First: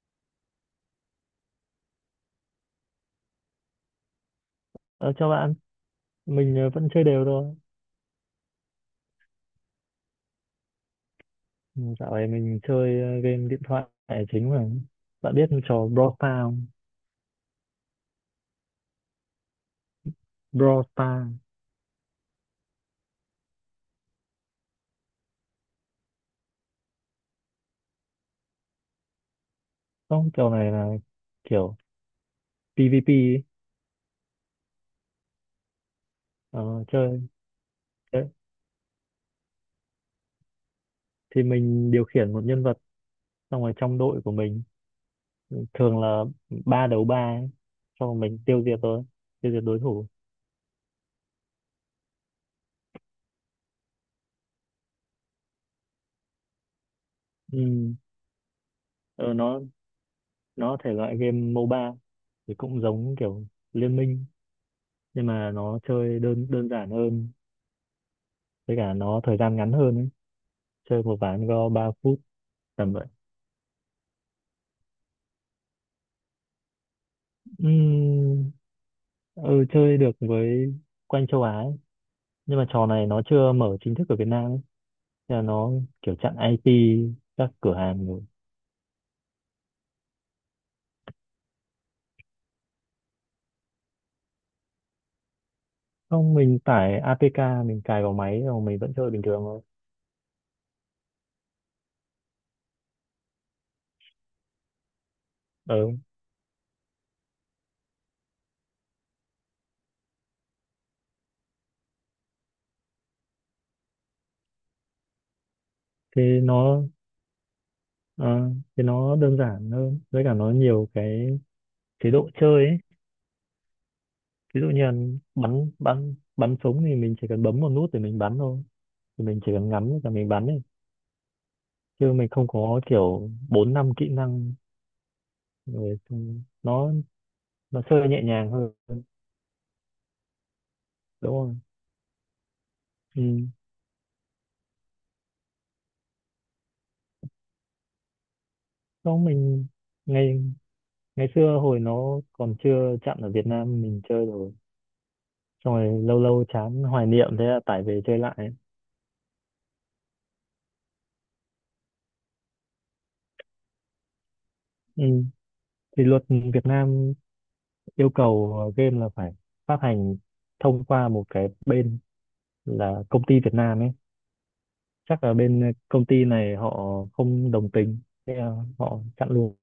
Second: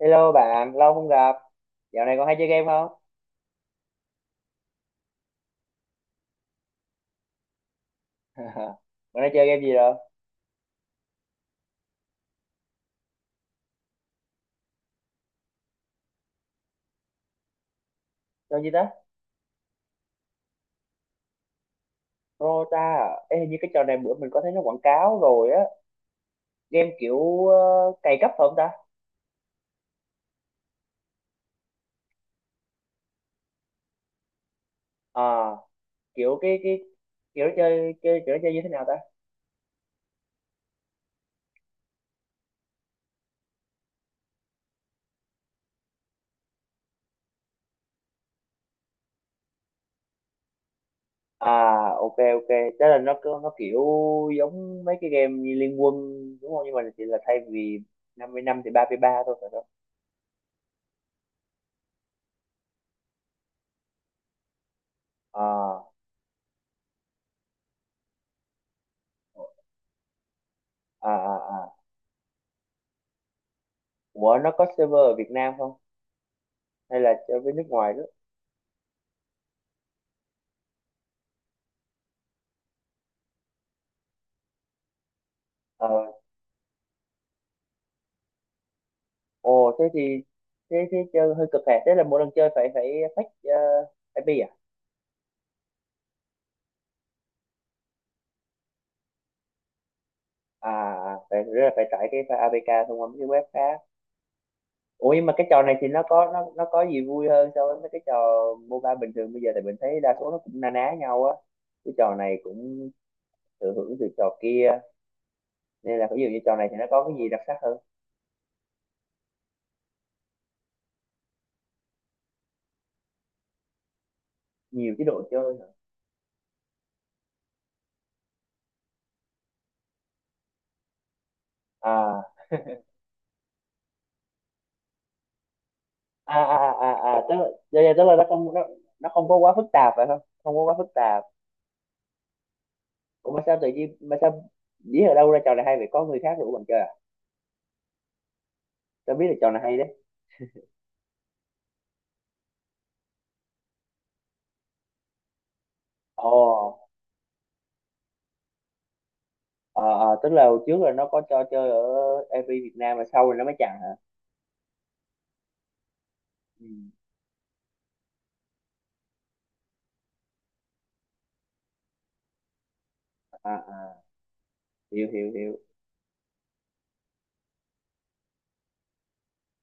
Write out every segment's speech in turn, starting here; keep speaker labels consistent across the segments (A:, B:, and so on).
A: Hello bạn, lâu không gặp. Dạo này còn hay chơi game không?
B: Ờ, chào bạn, mình vẫn chơi đều thôi.
A: Bạn đang chơi game gì rồi?
B: Ừ, dạo này mình chơi game điện thoại là chính mà. Bạn biết trò Brawl Stars không?
A: Chơi gì ta?
B: Brawl Stars.
A: Dota à? Ê, hình như cái trò này bữa mình có thấy nó quảng cáo rồi á. Game kiểu cày cấp phải không ta?
B: Không, trò này là kiểu PvP ấy.
A: À, kiểu cái
B: Ờ, chơi.
A: kiểu nó chơi chơi
B: Đấy.
A: kiểu nó chơi như thế nào ta?
B: Thì mình điều khiển một nhân vật xong rồi trong đội của mình thường là ba đấu ba ấy. Xong rồi mình tiêu diệt thôi, tiêu diệt đối thủ.
A: À, ok ok. Tức là nó kiểu giống mấy cái game như Liên Quân đúng không? Nhưng mà chỉ là thay vì
B: Ừ.
A: 50 năm thì 33
B: Ờ,
A: thôi phải
B: nó
A: không?
B: nó thể loại game MOBA thì cũng giống kiểu Liên Minh, nhưng mà nó
A: À,
B: chơi đơn đơn giản hơn, với cả nó thời gian ngắn hơn ấy. Chơi
A: à
B: một
A: à
B: ván go
A: à.
B: 3 phút tầm vậy.
A: Ủa nó có server ở Việt Nam không? Hay là chơi với nước ngoài
B: Ừm, ừ, chơi được với quanh châu Á ấy. Nhưng mà trò này nó chưa mở chính thức ở Việt Nam ấy. Thế là nó
A: đó?
B: kiểu chặn IP các cửa hàng rồi.
A: Ồ thế thì thế thế chơi hơi cực hẹp, thế là mỗi lần chơi phải phải fetch IP À
B: Không, mình tải APK mình cài vào máy rồi mình vẫn chơi bình thường thôi.
A: à à, phải rất là phải tải cái file APK thông qua mấy cái web khác. Ủa nhưng mà cái trò này thì
B: Ừ.
A: nó có gì vui hơn so với mấy cái trò MOBA bình thường bây giờ, tại mình thấy đa số nó cũng na ná nhau á, cái trò này cũng thừa hưởng từ trò kia, nên là ví dụ như
B: thế
A: trò này thì
B: nó
A: nó có cái gì đặc sắc hơn?
B: ờ, Thế nó đơn giản hơn với cả nó nhiều cái chế độ chơi ấy. Ví dụ như là
A: Nhiều chế độ chơi hả?
B: bắn bắn bắn súng thì mình chỉ cần bấm một nút để mình bắn thôi. Thì mình chỉ cần ngắm và mình bắn ấy, chứ
A: À
B: mình không có kiểu bốn năm kỹ năng rồi
A: à
B: xong
A: à à à
B: nó
A: à, tức là, tức
B: nó
A: là tức
B: chơi
A: là
B: nhẹ nhàng hơn,
A: nó không có quá phức tạp phải không, không có quá phức tạp.
B: đúng không? Ừ.
A: Ủa mà sao tự nhiên, mà sao biết ở đâu ra trò này hay vậy, có người khác rủ bạn chơi à, tao
B: Đó,
A: biết là trò này
B: mình
A: hay đấy?
B: ngày ngày xưa hồi nó còn chưa chạm ở Việt Nam mình chơi rồi. Xong rồi lâu
A: Ồ,
B: lâu chán hoài niệm, thế là tải về chơi lại.
A: ờ ờ, tức là hồi trước là nó có cho chơi ở MV Việt Nam mà sau rồi nó mới chặn hả?
B: Ừ. Thì luật Việt
A: Ừ.
B: Nam yêu cầu game là phải phát hành thông qua một cái bên là công ty
A: À
B: Việt Nam ấy.
A: à, hiểu
B: Chắc
A: hiểu
B: là
A: hiểu.
B: bên công ty này họ không đồng tình, thế là họ chặn luôn.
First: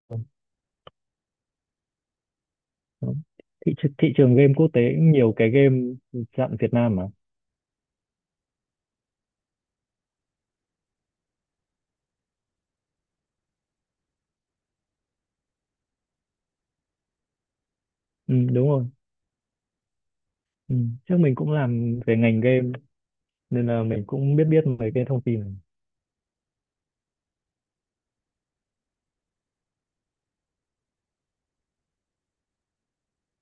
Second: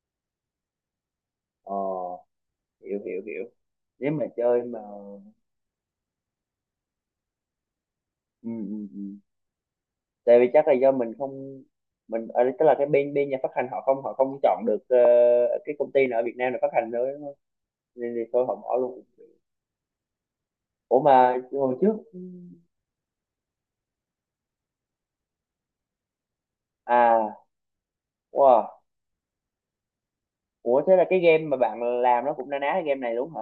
A: Ờ, hiểu
B: Đó.
A: hiểu hiểu.
B: Thị, tr-
A: Nếu
B: thị
A: mà
B: trường game
A: chơi
B: quốc
A: mà
B: tế cũng nhiều cái game dạng Việt Nam mà.
A: ừ, ừ, ừ, tại vì chắc là do mình không, mình ở đây- tức là cái bên bên nhà phát hành họ không chọn được cái công ty nào ở Việt Nam để phát hành nữa đúng không? Nên thì
B: Ừ,
A: thôi họ
B: đúng
A: bỏ
B: rồi.
A: luôn.
B: Ừ.
A: Ủa
B: Trước mình
A: mà
B: cũng
A: hồi trước,
B: làm về ngành game nên là mình cũng biết biết mấy cái thông tin này.
A: à, wow, ủa thế là cái game mà bạn làm nó cũng na ná cái game này đúng hả?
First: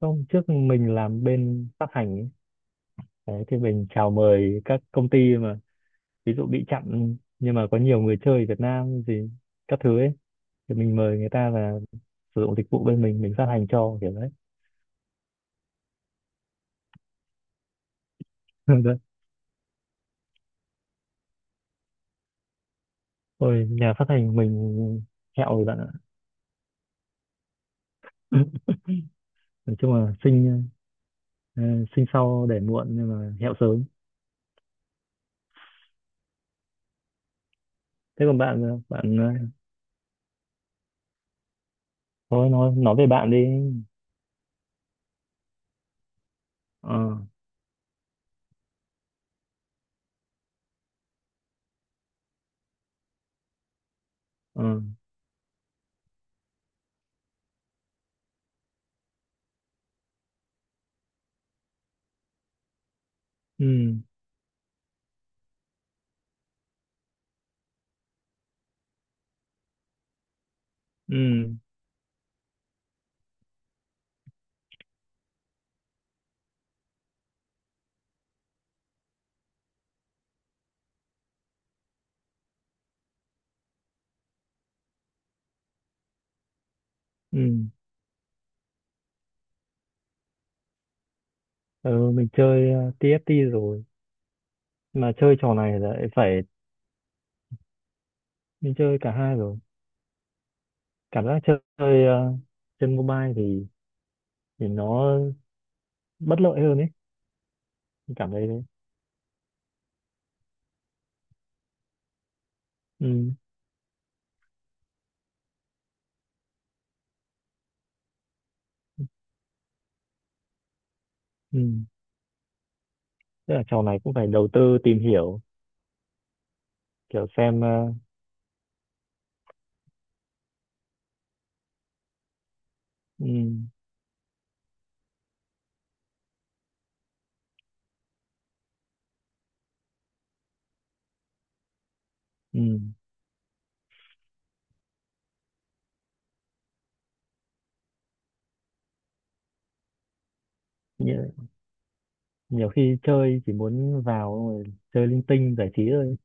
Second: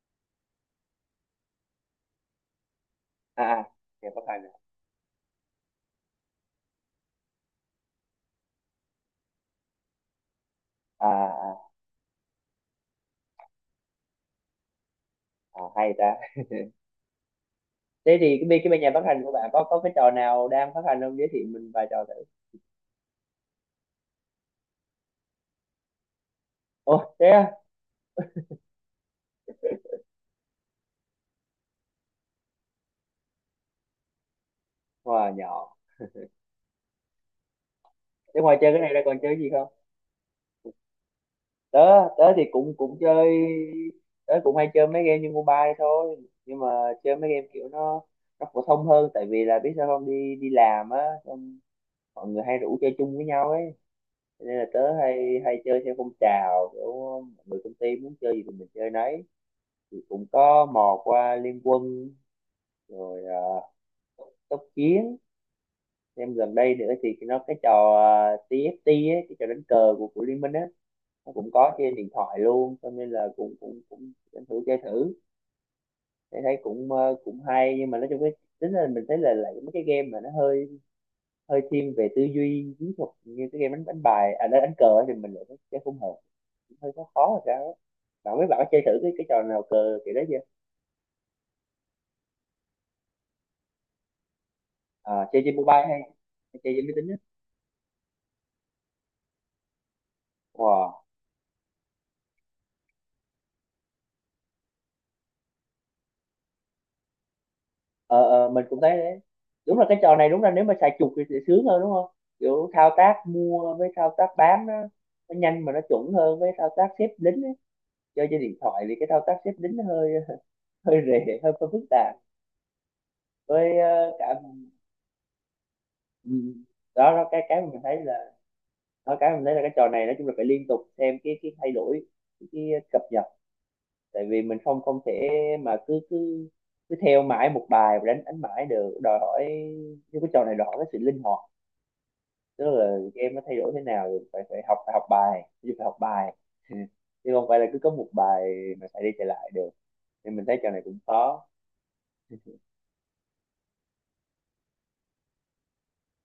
B: Không, trước mình làm bên phát hành ấy. Đấy,
A: À
B: thì
A: à,
B: mình chào
A: game phát hành à,
B: mời các công ty mà ví dụ bị chặn nhưng mà có nhiều người chơi Việt Nam gì các thứ ấy, thì mình
A: à,
B: mời người ta
A: à,
B: là sử dụng dịch vụ bên mình phát hành cho kiểu đấy.
A: à, hay ta. Thế thì cái bên nhà phát hành của bạn có cái trò nào đang phát hành không, giới thiệu mình vài trò thử?
B: Ôi, nhà phát hành mình hẹo rồi bạn ạ.
A: Ồ thế à?
B: Nói chung là Ờ, sinh sau để muộn nhưng mà hẹo sớm.
A: Wow, nhỏ.
B: Thế còn
A: Thế ngoài
B: bạn
A: chơi cái
B: sao?
A: này ra còn chơi gì không? Tớ, tớ thì
B: Thôi, nói
A: cũng
B: nói
A: cũng
B: về
A: chơi,
B: bạn đi.
A: tớ cũng hay chơi mấy game như mobile thôi, nhưng mà
B: Ờ,
A: chơi mấy game kiểu nó phổ thông hơn tại vì là biết sao không, đi đi làm á, xong mọi người hay rủ chơi chung với nhau ấy. Cho nên là
B: ờ,
A: tớ hay hay chơi theo phong trào, kiểu mọi người công ty muốn chơi gì thì mình chơi nấy. Thì cũng có mò qua Liên Quân rồi uh,
B: ừ,
A: tốc chiến. Em gần đây nữa thì nó cái trò TFT ấy, cái trò đánh cờ của Liên Minh á, nó cũng
B: ừ,
A: có trên điện thoại luôn, cho nên là cũng cũng cũng tranh thử chơi thử, thấy thấy cũng cũng hay. Nhưng mà nói chung cái tính là mình thấy là lại mấy cái game mà nó hơi hơi thiên về tư duy chiến thuật, như cái game đánh đánh bài à, đánh, đánh cờ ấy, thì mình lại thấy thấy không hợp, hơi khó khó rồi sao
B: ừ,
A: á. Bạn biết, bạn có chơi thử cái trò nào cờ kiểu đấy chưa?
B: ừ. Mình chơi TFT rồi, mà
A: À,
B: chơi
A: chơi
B: trò
A: trên
B: này
A: mobile hay
B: lại phải.
A: chơi trên máy tính á?
B: Mình chơi cả hai rồi.
A: Wow.
B: Cảm giác chơi chơi, ờ, trên mobile thì nó bất lợi hơn ấy. Mình
A: Ờ
B: cảm thấy
A: ờ,
B: thế.
A: mình cũng thấy đấy, đúng là cái trò này đúng là nếu mà xài chuột thì sẽ sướng hơn đúng không, kiểu thao tác
B: Ừ,
A: mua với thao tác bán nó nhanh mà nó chuẩn hơn, với thao tác xếp lính á. Chơi trên điện thoại thì cái thao tác xếp lính nó hơi hơi rề, hơi
B: ừ.
A: phức tạp.
B: Tức là
A: Với
B: trò này cũng phải
A: cả
B: đầu tư tìm hiểu.
A: ừ, đó,
B: Kiểu
A: đó cái
B: xem
A: mà mình thấy là đó, cái mình thấy là cái trò này nói chung là phải liên tục xem cái thay đổi, cái cập nhật,
B: ừ,
A: tại vì mình không không thể mà cứ cứ cứ theo mãi một bài và đánh đánh mãi được, đòi hỏi, như cái trò này đòi hỏi cái sự linh hoạt,
B: ừ.
A: tức là game nó thay đổi thế nào thì phải phải học, phải học bài chứ, phải học bài, chứ không phải là cứ có một bài mà chạy đi chạy lại được. Nên mình thấy trò này cũng
B: nhiều,
A: khó.
B: nhiều khi chơi chỉ muốn vào rồi chơi linh tinh giải trí thôi.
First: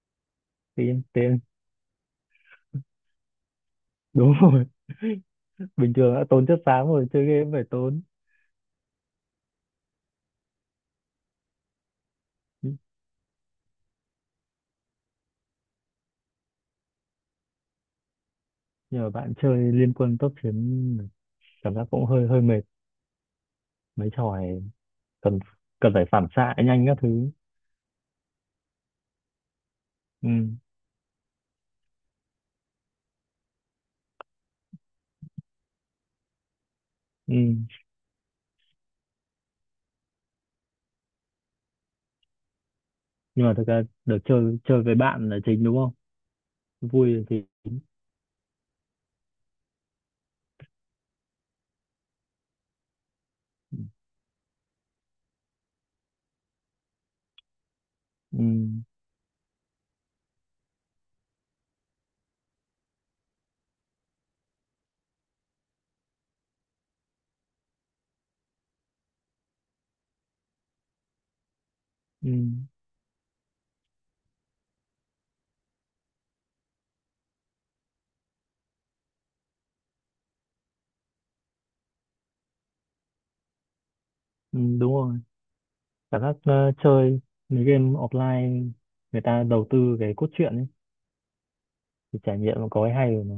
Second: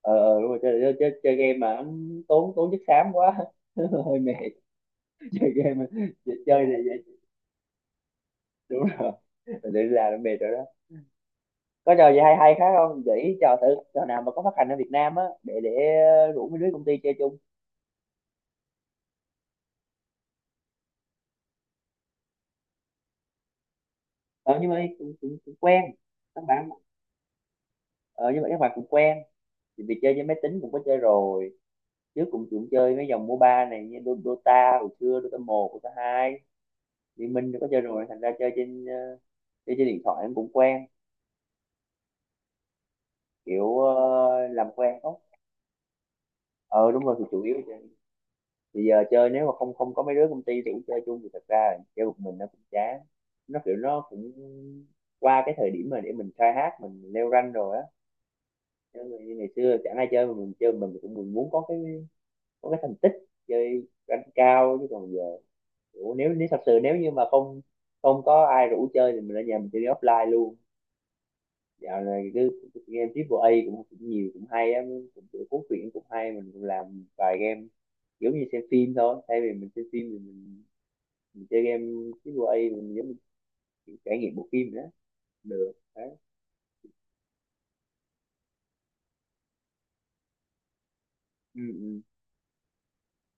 A: Ờ ờ, đúng rồi, chơi, chơi,
B: Phim
A: chơi, chơi
B: tên.
A: game mà tốn tốn chất xám quá, hơi
B: Đúng
A: mệt.
B: rồi.
A: Chơi game mà
B: Bình thường đã
A: chơi,
B: tốn chất
A: chơi thì
B: xám
A: vậy,
B: rồi, chơi game phải tốn.
A: đúng rồi, mình tự ra nó mệt rồi đó. Có trò gì hay hay khác không, gợi ý trò thử, trò nào mà có phát hành ở Việt Nam á để rủ mấy đứa công ty chơi chung.
B: Nhờ bạn chơi Liên Quân Tốc Chiến, cảm giác cũng hơi hơi mệt. Mấy trò
A: Ờ,
B: này
A: nhưng mà cũng, cũng,
B: cần
A: cũng quen.
B: cần phải phản
A: Các
B: xạ
A: bạn
B: nhanh các thứ.
A: ờ, nhưng mà các bạn cũng quen, thì vì chơi với
B: Ừ,
A: máy tính cũng có chơi rồi, trước cũng cũng chơi mấy dòng MOBA này, như Dota hồi xưa, Dota 1, Dota 2, Liên
B: ừ.
A: Minh cũng có chơi rồi, thành ra chơi trên chơi trên điện thoại em cũng quen,
B: Nhưng mà thực
A: kiểu
B: ra được chơi
A: làm
B: chơi
A: quen
B: với
A: không.
B: bạn là chính, đúng không?
A: Ờ đúng rồi thì
B: Vui
A: chủ
B: thì.
A: yếu, thì giờ chơi nếu mà không không có mấy đứa công ty thì cũng chơi chung, thì thật ra là chơi một mình nó cũng chán, nó kiểu nó cũng qua cái thời điểm mà để mình khai hát mình leo rank rồi á.
B: Ừ,
A: Chứ như ngày xưa chẳng ai chơi mà mình chơi, mình cũng mình muốn có cái, có cái thành tích chơi rank cao, chứ còn giờ, ủa, nếu nếu thật sự nếu như mà không không có ai rủ chơi thì mình ở nhà mình chơi offline luôn. Dạo này
B: ừ,
A: cứ cứ game triple A cũng, cũng nhiều cũng hay á, cũng cũng cuốn truyện cũng hay, mình cũng làm vài game, giống như xem phim thôi, thay vì mình xem phim thì mình chơi game, cái quay mình giống như trải nghiệm bộ
B: ừ,
A: phim vậy đó,
B: đúng rồi.
A: được đấy.
B: Cảm giác chơi mấy game offline, người ta đầu tư cái cốt truyện ấy,
A: Ừ, ừ.
B: thì trải nghiệm nó có cái hay của nó.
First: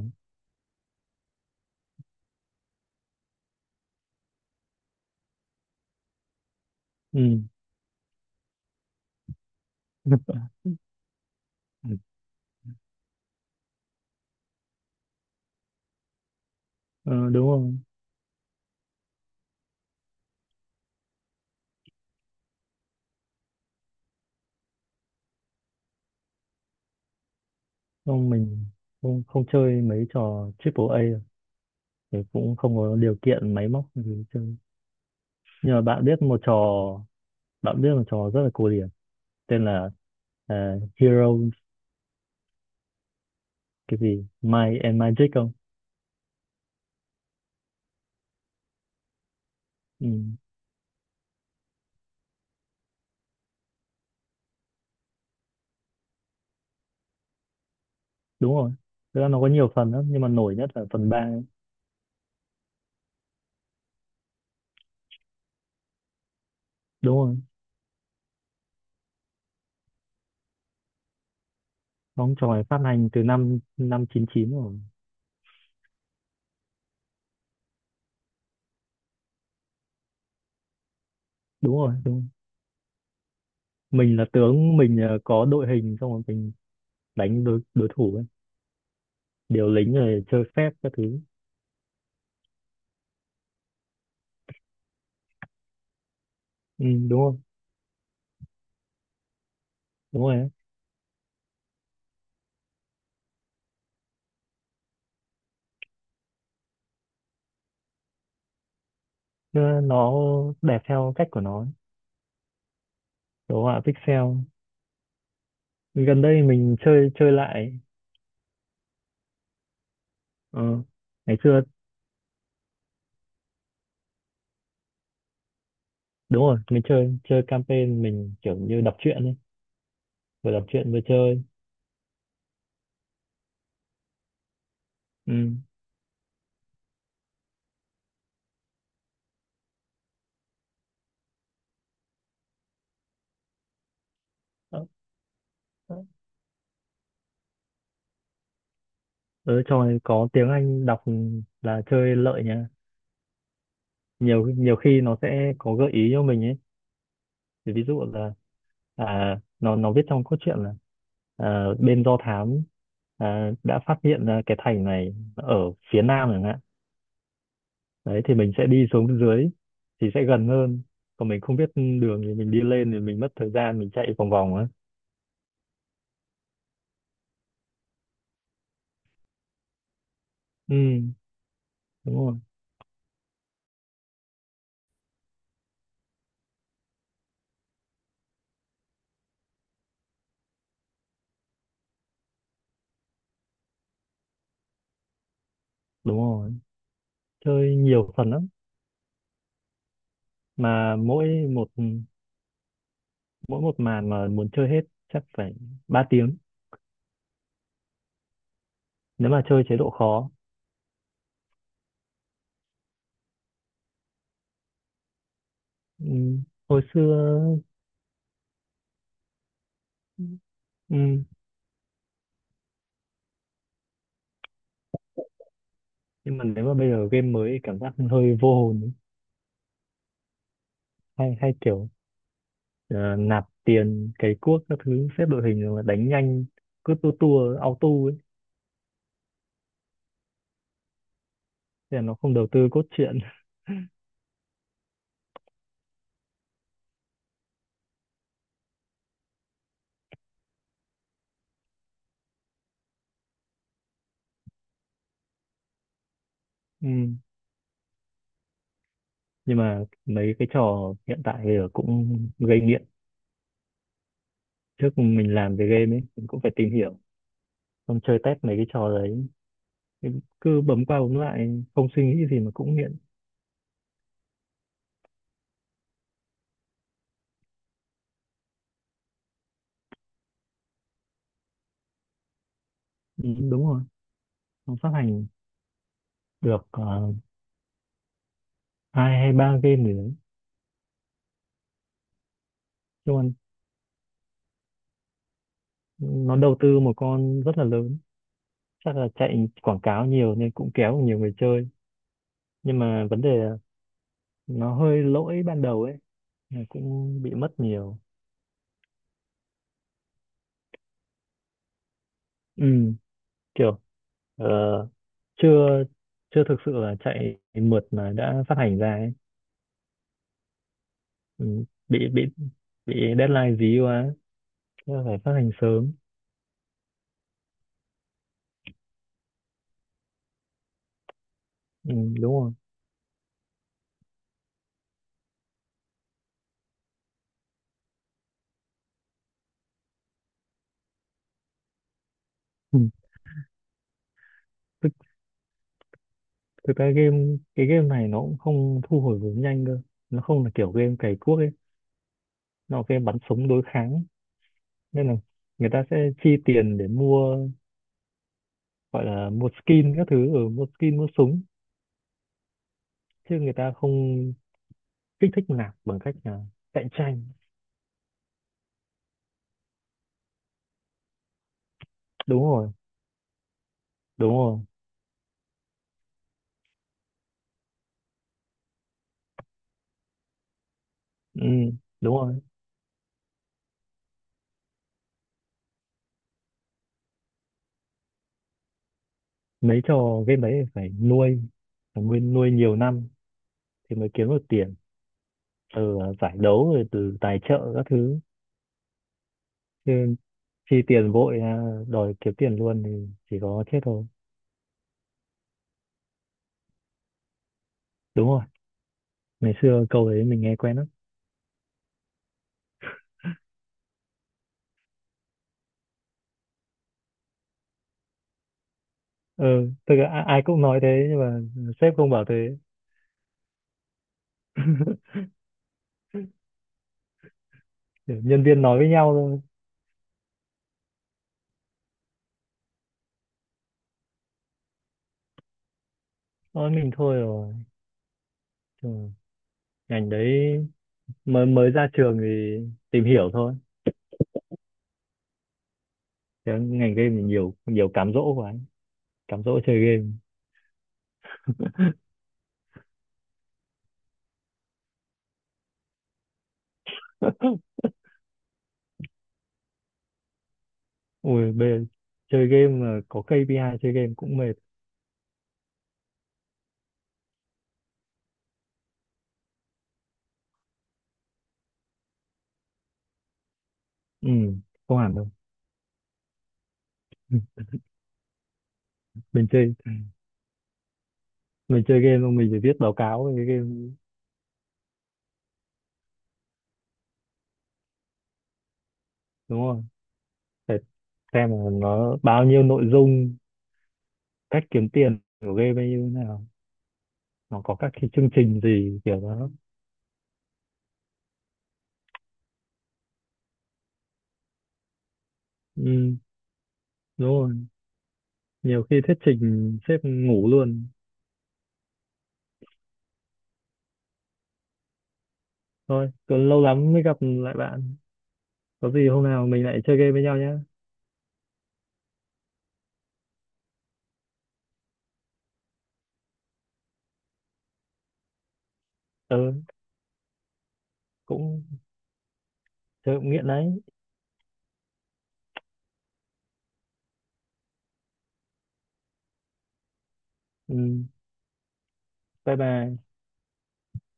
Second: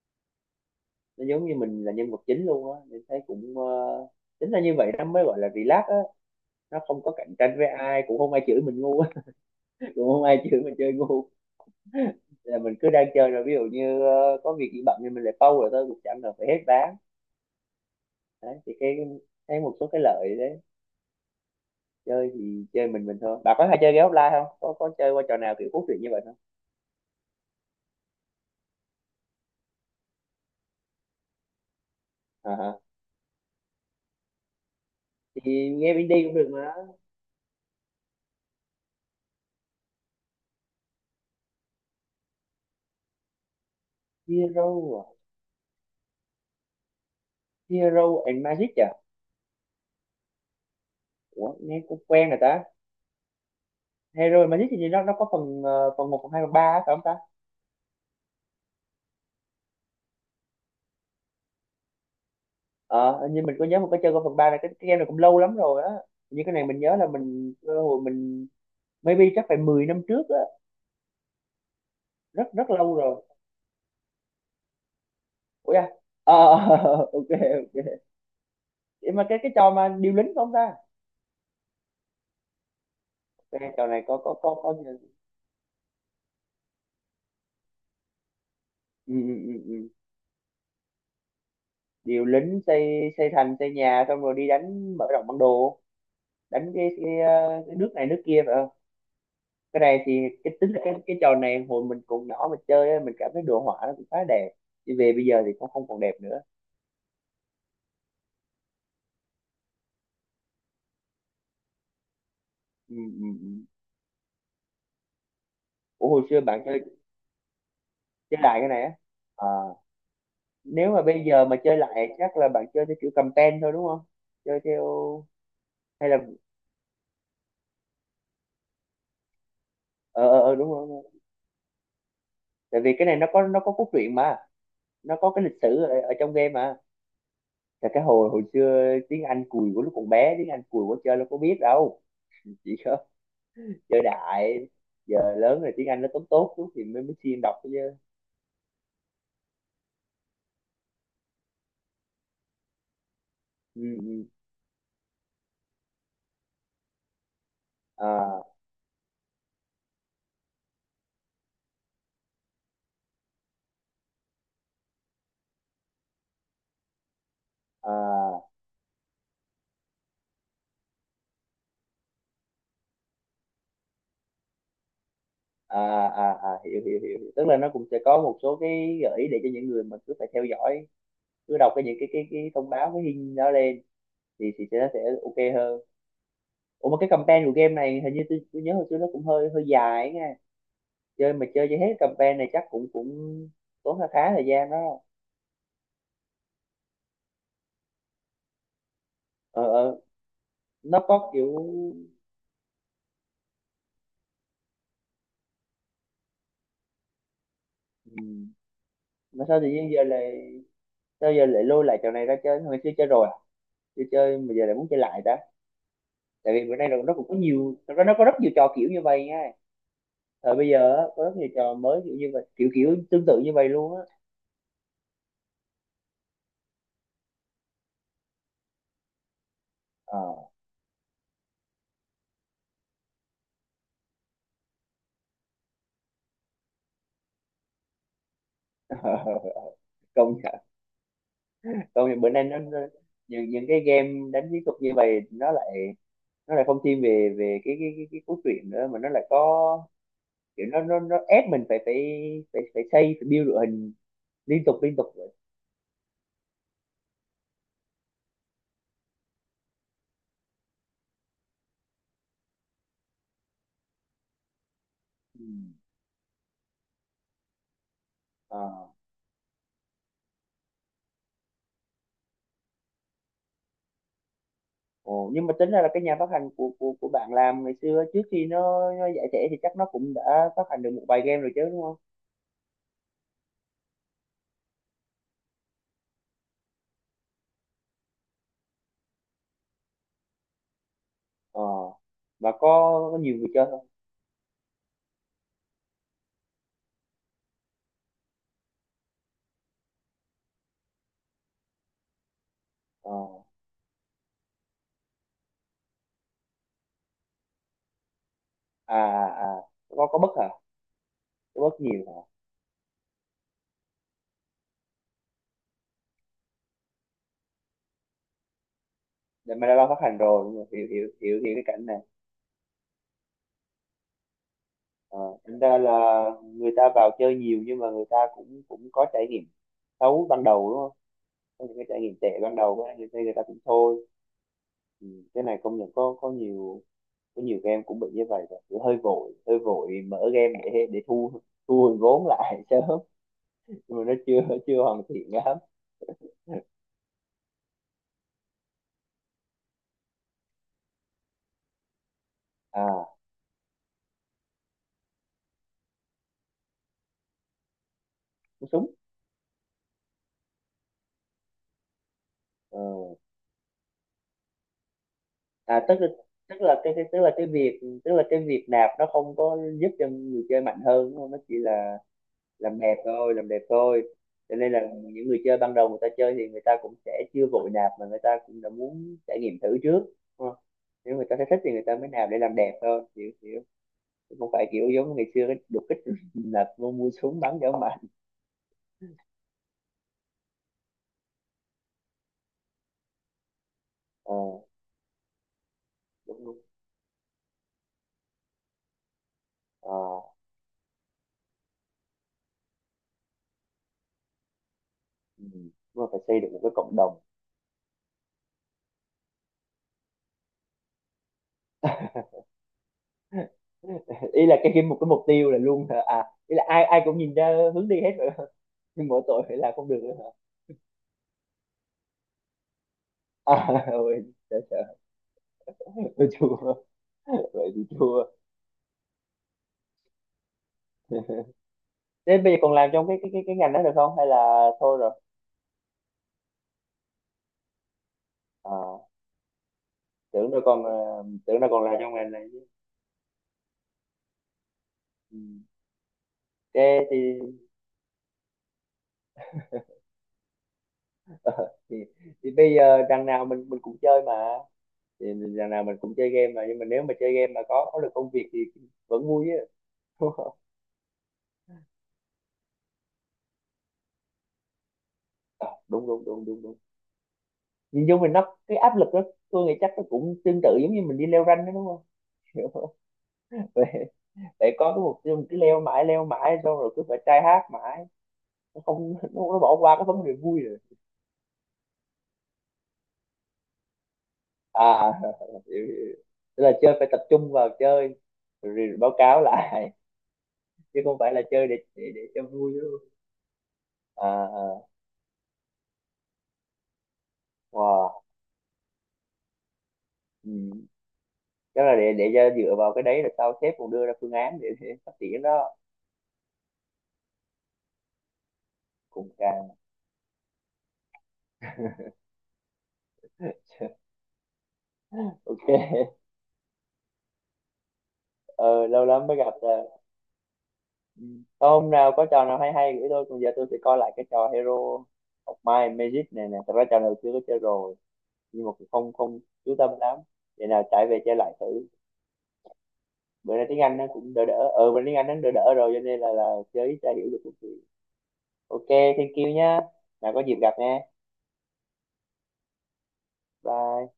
A: Nó giống như mình là nhân vật chính luôn á, mình thấy cũng tính ra như vậy nó mới gọi là relax á, nó không có cạnh
B: Ừ.
A: tranh với ai, cũng không ai chửi mình ngu á, cũng không ai chửi mình chơi ngu, là mình cứ đang chơi rồi ví dụ như có việc gì bận thì mình lại pause rồi thôi, cũng chẳng cần phải hết ván.
B: Ừ, đúng rồi.
A: Đấy thì cái thấy một số cái lợi đấy. Chơi thì chơi mình thôi. Bà có hay chơi game offline không, có có chơi qua trò nào kiểu cốt truyện như vậy không?
B: Không, mình không không chơi mấy trò triple A đâu. Thì
A: À,
B: cũng không
A: hả.
B: có điều kiện máy móc gì để chơi.
A: Thì
B: Nhưng mà
A: game indie cũng được mà.
B: bạn biết một trò rất là cổ điển, tên là Heroes cái gì Might and
A: Hero,
B: Magic không?
A: Hero and Magic à?
B: Ừ,
A: Ủa, nghe cũng quen rồi ta. Hero and Magic thì như nó có phần phần 1, phần 2, phần 3 á, phải không ta?
B: đúng rồi. Thực ra nó có nhiều phần lắm, nhưng mà nổi nhất là phần 3.
A: Ờ hình như mình có nhớ mình có chơi qua phần 3 này, cái game này cũng lâu lắm rồi á, như cái này mình nhớ là
B: Đúng rồi,
A: mình cơ hội mình maybe chắc phải 10 năm trước á,
B: bóng
A: rất
B: trò này
A: rất
B: phát
A: lâu
B: hành
A: rồi.
B: từ năm năm chín chín rồi.
A: Ủa, à, ờ, ok ok. Nhưng mà cái trò mà điều lính phải không ta?
B: Đúng rồi, đúng rồi.
A: Cái trò này
B: Mình là
A: có
B: tướng, mình có đội hình xong rồi mình đánh đối đối thủ ấy.
A: ừ, ừ, ừ,
B: Điều
A: ừ.
B: lính rồi chơi phép các thứ.
A: Điều lính, xây xây thành, xây nhà, xong rồi đi đánh, mở rộng bản đồ, đánh
B: Ừ,
A: cái,
B: đúng rồi,
A: ờ, cái nước này nước kia. Cái này thì
B: đúng rồi.
A: cái tính là cái trò này hồi mình còn nhỏ mà chơi á, mình cảm thấy đồ họa nó cũng khá đẹp, đi về bây giờ thì cũng không còn đẹp nữa.
B: Chứ nó đẹp theo cách của nó.
A: Ừ, ừ, ừ.
B: Đồ họa pixel.
A: Ủa hồi
B: Gần
A: xưa
B: đây
A: bạn
B: mình
A: chơi,
B: chơi chơi lại.
A: chơi lại cái này á? À,
B: ờ,
A: nếu mà bây
B: Ngày
A: giờ mà
B: xưa,
A: chơi lại chắc là bạn chơi theo kiểu cầm ten thôi đúng không, chơi theo hay là
B: đúng rồi, mình chơi chơi campaign, mình kiểu như đọc truyện ấy.
A: ờ ờ
B: Vừa
A: ờ,
B: đọc
A: đúng
B: truyện vừa
A: không?
B: chơi.
A: Tại vì cái này nó có, nó có cốt truyện mà, nó có cái
B: Ừ.
A: lịch sử ở, ở trong game mà, là cái hồi hồi xưa tiếng Anh cùi của lúc còn bé tiếng Anh cùi của chơi nó có biết đâu, chỉ giờ đại,
B: Ờ,
A: giờ lớn rồi tiếng Anh nó tốt tốt chút thì mới mới siêng đọc chứ.
B: ờ, trò này có tiếng Anh đọc là chơi lợi nha.
A: Ừ, ừ.
B: Nhiều nhiều khi nó sẽ có gợi ý cho mình ấy. Thì ví dụ là,
A: à,
B: nó viết trong cốt truyện là, bên do thám đã phát hiện ra cái thành này ở phía nam chẳng hạn. Đấy thì
A: à,
B: mình sẽ đi xuống dưới thì sẽ gần hơn, còn mình không biết đường thì mình đi lên thì mình mất thời gian mình chạy vòng vòng á.
A: à, hiểu, hiểu hiểu hiểu tức là nó cũng sẽ có một số cái gợi ý để cho những người mà cứ phải theo
B: Ừ,
A: dõi, cứ đọc cái những cái
B: đúng
A: cái
B: rồi,
A: cái thông báo cái hình đó lên thì sẽ nó sẽ ok hơn. Ủa mà cái campaign của game này hình như tôi nhớ hồi xưa nó cũng hơi hơi dài ấy nha. Chơi mà chơi cho hết campaign này chắc cũng cũng tốn khá khá thời gian đó.
B: đúng rồi. Chơi nhiều phần lắm.
A: Ờ.
B: Mà
A: Nó có kiểu
B: một mỗi một màn mà muốn chơi hết chắc phải 3 tiếng,
A: ừ,
B: nếu mà
A: mà sao
B: chơi
A: tự
B: chế
A: nhiên
B: độ
A: giờ
B: khó.
A: lại, sao giờ lại lôi lại trò này ra chơi, hồi xưa chơi rồi à? Chưa chơi mà giờ lại muốn chơi lại ta?
B: Ừ.
A: Tại vì bữa
B: Hồi
A: nay nó cũng có
B: xưa.
A: nhiều, thật ra nó có rất nhiều trò kiểu như vậy nha. Thời bây giờ
B: Ừ.
A: á, có rất nhiều trò mới kiểu như vậy, kiểu kiểu tương tự như vậy luôn á.
B: Nhưng mà nếu mà bây giờ game mới thì cảm giác hơi vô hồn ấy.
A: Ờ.
B: Hay hay kiểu ờ, nạp tiền cày cuốc các thứ, xếp đội hình rồi mà đánh nhanh, cứ tua tua auto ấy.
A: Công nhận.
B: Thế là
A: Công
B: nó
A: nhận bữa
B: không
A: nay
B: đầu
A: nó,
B: tư
A: nó
B: cốt truyện.
A: những cái game đánh chiến thuật như vậy nó lại, nó lại không thiên về về cái cốt truyện nữa mà nó lại có kiểu, nó ép mình phải phải phải phải xây, phải build đội hình liên tục vậy.
B: Ừ. Nhưng mà mấy cái trò hiện tại thì cũng gây nghiện. Trước mình
A: Ừ.
B: làm về game ấy, mình cũng phải tìm hiểu. Xong chơi test mấy
A: Ờ.
B: cái trò đấy. Thì cứ bấm qua bấm lại, không suy nghĩ gì mà cũng nghiện.
A: Ồ, nhưng mà tính ra là cái nhà phát hành của bạn làm ngày xưa trước khi nó giải thể thì chắc nó cũng đã phát hành được một vài game rồi chứ đúng không?
B: Ừ, đúng rồi. Nó phát hành được hai hay ba game gì đấy.
A: Ờ. Và
B: Nhưng
A: có
B: mà
A: nhiều người chơi không?
B: nó đầu tư một con rất là lớn. Chắc là chạy quảng cáo nhiều nên cũng kéo được nhiều người chơi. Nhưng mà
A: Ờ.
B: vấn đề là nó hơi lỗi ban đầu ấy. Là cũng bị mất nhiều.
A: À à. Có bất hả? Có bất nhiều hả?
B: Ừ, kiểu Ờ, chưa chưa thực sự là chạy mượt mà đã phát hành ra ấy.
A: Để mà đã lo phát hành rồi, đúng rồi. Hiểu hiểu hiểu hiểu cái
B: Ừ,
A: cảnh này.
B: bị deadline dí quá. Thế là phải
A: Ờ.
B: phát hành
A: Thành ra
B: sớm.
A: là người ta vào chơi nhiều nhưng mà người ta cũng cũng có trải nghiệm xấu ban đầu đúng không? Có những cái
B: Ừ,
A: trải nghiệm
B: đúng
A: tệ
B: rồi.
A: ban đầu á, người ta cũng thôi. Ừ, cái này công nhận có nhiều game cũng bị như vậy rồi. Kiểu hơi vội mở game để thu, thu hồi vốn lại
B: Ừ.
A: sớm nhưng mà nó chưa chưa
B: thực,
A: hoàn thiện lắm.
B: thực ra cái game này nó cũng không thu hồi vốn nhanh cơ. Nó không là kiểu game cày cuốc ấy, nó là game
A: À
B: bắn súng đối kháng. Nên là người ta sẽ chi tiền để mua,
A: cú súng.
B: gọi là mua skin các thứ ở, mua skin mua súng.
A: Ờ.
B: Chứ người ta không kích thích nạp
A: À
B: bằng
A: tức là,
B: cách là
A: tức là
B: cạnh
A: cái- tức
B: tranh.
A: là cái việc tức là cái việc nạp nó không có giúp cho người chơi mạnh hơn đúng không, nó chỉ là
B: Đúng rồi,
A: làm đẹp thôi, làm đẹp thôi.
B: đúng
A: Cho
B: rồi.
A: nên là những người chơi ban đầu người ta chơi thì người ta cũng sẽ chưa vội nạp mà người ta cũng đã muốn trải nghiệm thử trước đúng không? Nếu người ta thấy
B: Ừ.
A: thích thì người ta mới
B: Đúng
A: nạp để
B: rồi,
A: làm đẹp thôi. Hiểu hiểu không phải kiểu giống ngày xưa cái đột kích là mua súng bắn dã mà.
B: mấy trò game đấy phải nuôi, phải nguyên nuôi nhiều năm thì mới kiếm
A: Ờ,
B: được tiền từ giải
A: đúng đúng
B: đấu rồi từ tài trợ các thứ.
A: Ờ,
B: Chứ chi tiền vội, đòi kiếm tiền luôn thì chỉ có chết thôi.
A: ừ. Nhưng mà phải xây được một cái cộng đồng.
B: Đúng rồi, ngày xưa câu đấy mình nghe quen lắm.
A: Ý là cái một cái mục tiêu là luôn hả? À ý là ai ai cũng nhìn ra hướng đi hết rồi. Nhưng mỗi tội phải là
B: Ừ,
A: không
B: thực
A: được
B: ra
A: nữa hả?
B: ai cũng nói thế nhưng mà sếp không bảo thế.
A: À, ôi sợ sợ Tôi chua, vậy thì
B: Kiểu
A: chua.
B: nhân viên nói với nhau thôi.
A: Thế bây giờ còn làm trong cái ngành đó được không hay là thôi rồi?
B: Nói mình thôi rồi. Chứ
A: À,
B: mà ngành đấy
A: tưởng đâu còn, ờ,
B: mới
A: tưởng là
B: mới
A: còn
B: ra
A: làm trong
B: trường
A: ngành này.
B: thì tìm hiểu thôi.
A: Ừ.
B: Thế ngành
A: Thế
B: game
A: thì
B: thì nhiều nhiều cám dỗ quá, cám dỗ chơi game.
A: ờ, thì bây giờ đằng nào mình cũng chơi mà, thì đằng nào mình cũng chơi game mà, nhưng mà nếu mà chơi game mà có được công việc thì vẫn vui á. Đúng.
B: Ui, bây giờ chơi game mà có KPI, chơi game cũng mệt.
A: Ờ, đúng đúng đúng đúng đúng Nhìn chung mình nó cái áp lực đó, tôi nghĩ chắc nó cũng tương tự giống như mình đi leo ranh đó đúng không? Vậy,
B: Ừ,
A: vậy có
B: không
A: cái
B: hẳn
A: mục
B: đâu.
A: tiêu mình cứ leo mãi xong rồi cứ phải try hard mãi, nó không nó,
B: Mình
A: nó
B: chơi
A: bỏ qua cái vấn đề vui rồi.
B: mình chơi game xong mình phải viết báo cáo về cái game,
A: À hiểu. Tức là chơi phải tập trung vào chơi rồi báo cáo
B: đúng không?
A: lại
B: Phải
A: chứ không phải là
B: xem
A: chơi
B: là
A: để
B: nó
A: để cho
B: bao nhiêu
A: vui
B: nội
A: nữa.
B: dung,
A: à,
B: cách
A: à,
B: kiếm tiền của game bao nhiêu thế nào, nó có các cái
A: wow.
B: chương trình gì kiểu đó.
A: Ừ. Chắc là để cho dựa vào cái đấy là sau sếp còn đưa ra phương án để phát triển đó.
B: Ừ, đúng rồi. Nhiều khi thuyết
A: Cũng càng
B: trình sếp ngủ luôn.
A: ok.
B: Thôi, còn lâu lắm mới gặp lại bạn.
A: Ờ,
B: Có
A: lâu
B: gì hôm
A: lắm mới
B: nào
A: gặp
B: mình
A: rồi.
B: lại chơi game với nhau nhé.
A: Ừ. Có hôm nào có trò nào hay hay gửi tôi, còn giờ tôi sẽ coi lại cái trò Hero of Might and Magic này nè. Thật ra trò này chưa có chơi rồi nhưng mà cũng không không
B: Ừ,
A: chú tâm lắm. Để nào trải về chơi lại
B: cũng
A: thử.
B: chơi cũng nghiện
A: Bữa nay
B: đấy.
A: tiếng Anh nó cũng đỡ đỡ, ờ bữa nay tiếng Anh nó đỡ đỡ rồi cho nên là chơi ít ra hiểu được một chút. Ok, thank you nhá, nào có dịp gặp
B: Ừ,
A: nha.
B: bye bye.
A: Bye.